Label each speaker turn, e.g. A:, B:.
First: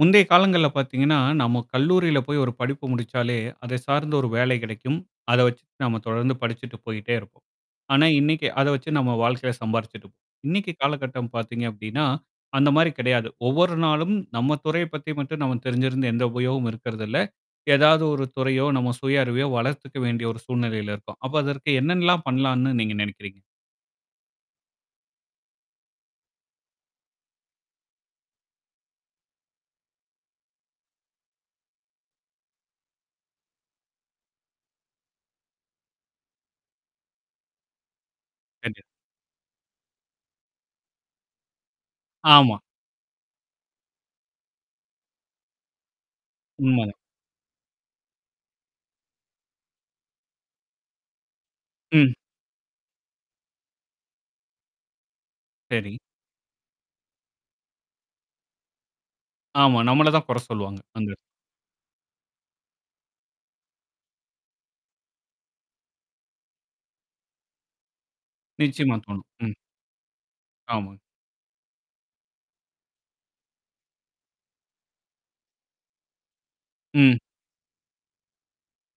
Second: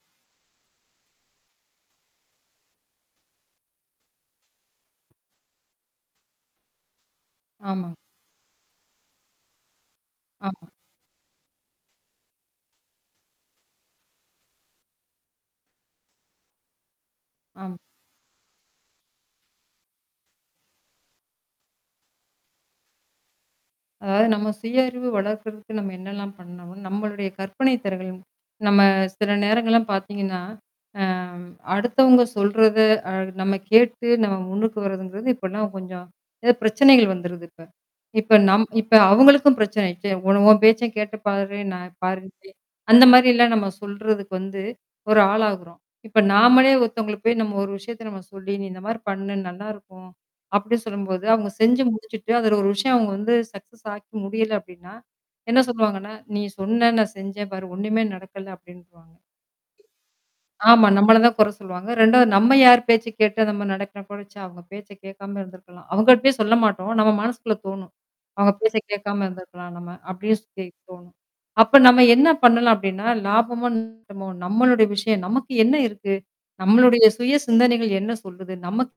A: முந்தைய காலங்கள்ல பார்த்தீங்கன்னா நம்ம கல்லூரியில போய் ஒரு படிப்பு முடிச்சாலே, அதை சார்ந்த ஒரு வேலை கிடைக்கும். அதை வச்சுட்டு நம்ம தொடர்ந்து படிச்சிட்டு போயிட்டே இருப்போம்.
B: ஆமாங்
A: ஆனா, இன்னைக்கு அதை வச்சு நம்ம வாழ்க்கையில சம்பாறிச்சுடு
B: ஆ,
A: இன்னைக்கு காலகட்டம் பார்த்தீங்க அப்படின்னா, அந்த மாரி கிடையாது. ஒவ்வொரு நாளும் நம்ம துறைய பத்தி மட்டும் நம தெரிஞ்சிருந்த எந்த உபயோகமும் இருக்கிறதில்ல.
B: ஆம்.
A: ஏதாவது ஒரு துறையோ நம்ம சுய அறிவையோ வளர்த்துக்க வேண்டிய ஒரு சூழ்நிலையில இருக்கோம். அப்போ அதற்கு என்னன்னலாம் பண்ணலாம்ன்னு நீங்க நினைக்கிறீங்க?
B: அதாவது, நம்ம சுய அறிவு வளர்க்கிறதுக்கு நம்ம என்னலாம் பண்ணோம், நம்மளுடைய கற்பனை திறன்கள் நம்ம சில நேரங்கள்லாம் பார்த்தீங்கன்னா, அ அடுத்தவங்க சொல்றத அ நம்ம கேட்டு நம்ம முன்னுக்கு வரதுங்கிறது இப்போலாம் கொஞ்சம் ஏதோ பிரச்சனைகள் வந்துருது இப்ப. இப்ப நம்
A: கண்டி
B: இப்ப அவங்களுக்கும் பிரச்சனை ஆச்சே. "உன உன் பேச்சை கேட்டு பாரு, நான் பாரு இப்டி"
A: ஆமா.
B: அந்த மாதிரிலாம் நம்ம சொல்றதுக்கு வந்து ஒரு ஆளாகுறோம். இப்போ நாமளே
A: உண்மைதான்.
B: ஒருத்தவங்களுக்கு போய் நம்ம ஒரு விஷயத்தை நம்ம சொல்லி, "நீ இந்த மாதிரி பண்ணு நல்லாயிருக்கும்" அப்படின்னு சொல்லும்போது அவங்க செஞ்சு
A: ம்.
B: முடிச்சுட்டு, அதில ஒரு விஷயம் அவங்க வந்து சக்சஸ் ஆக்கி முடியலை அப்படின்னா என்ன
A: சரி.
B: சொல்லுவாங்கன்னா, "நீ சொன்ன நான் செஞ்சேன் பார் ஒண்ணுமே நடக்கல" அப்படின்றுவாங்க.
A: ஆமா. நம்மளதான் குறை சொல்லுவாங்க,
B: ஆமா.
A: அங்க.
B: நம்மள தான் குறை சொல்லுவாங்க. 2வது நம்ம யார் பேச்சை கேட்டு நம்ம நடக்கிற கூட, ச்சே! அவங்க பேச்சை கேட்காம இருந்திருக்கலாம் அவங்க கிட்டயும் சொல்ல மாட்டோம் நம்ம மனசுக்குள்ளே தோணும். அவங்க பேச்சை
A: நிச்சயமா,
B: கேட்காம
A: தோனும். ம்.
B: இருந்திருக்கலாம் நம்ம அப்டியே சொல்லி
A: ஆமாங்
B: தோணும். அப்போ நம்ம என்ன பண்ணலாம் அப்படின்னா லாபமும் [unintelligible] நம்மளுடைய விஷயம் நமக்கு என்ன இருக்கு? நம்மளுடைய
A: ம்.
B: சுய சிந்தனைகள் என்ன சொல்லுது நமக்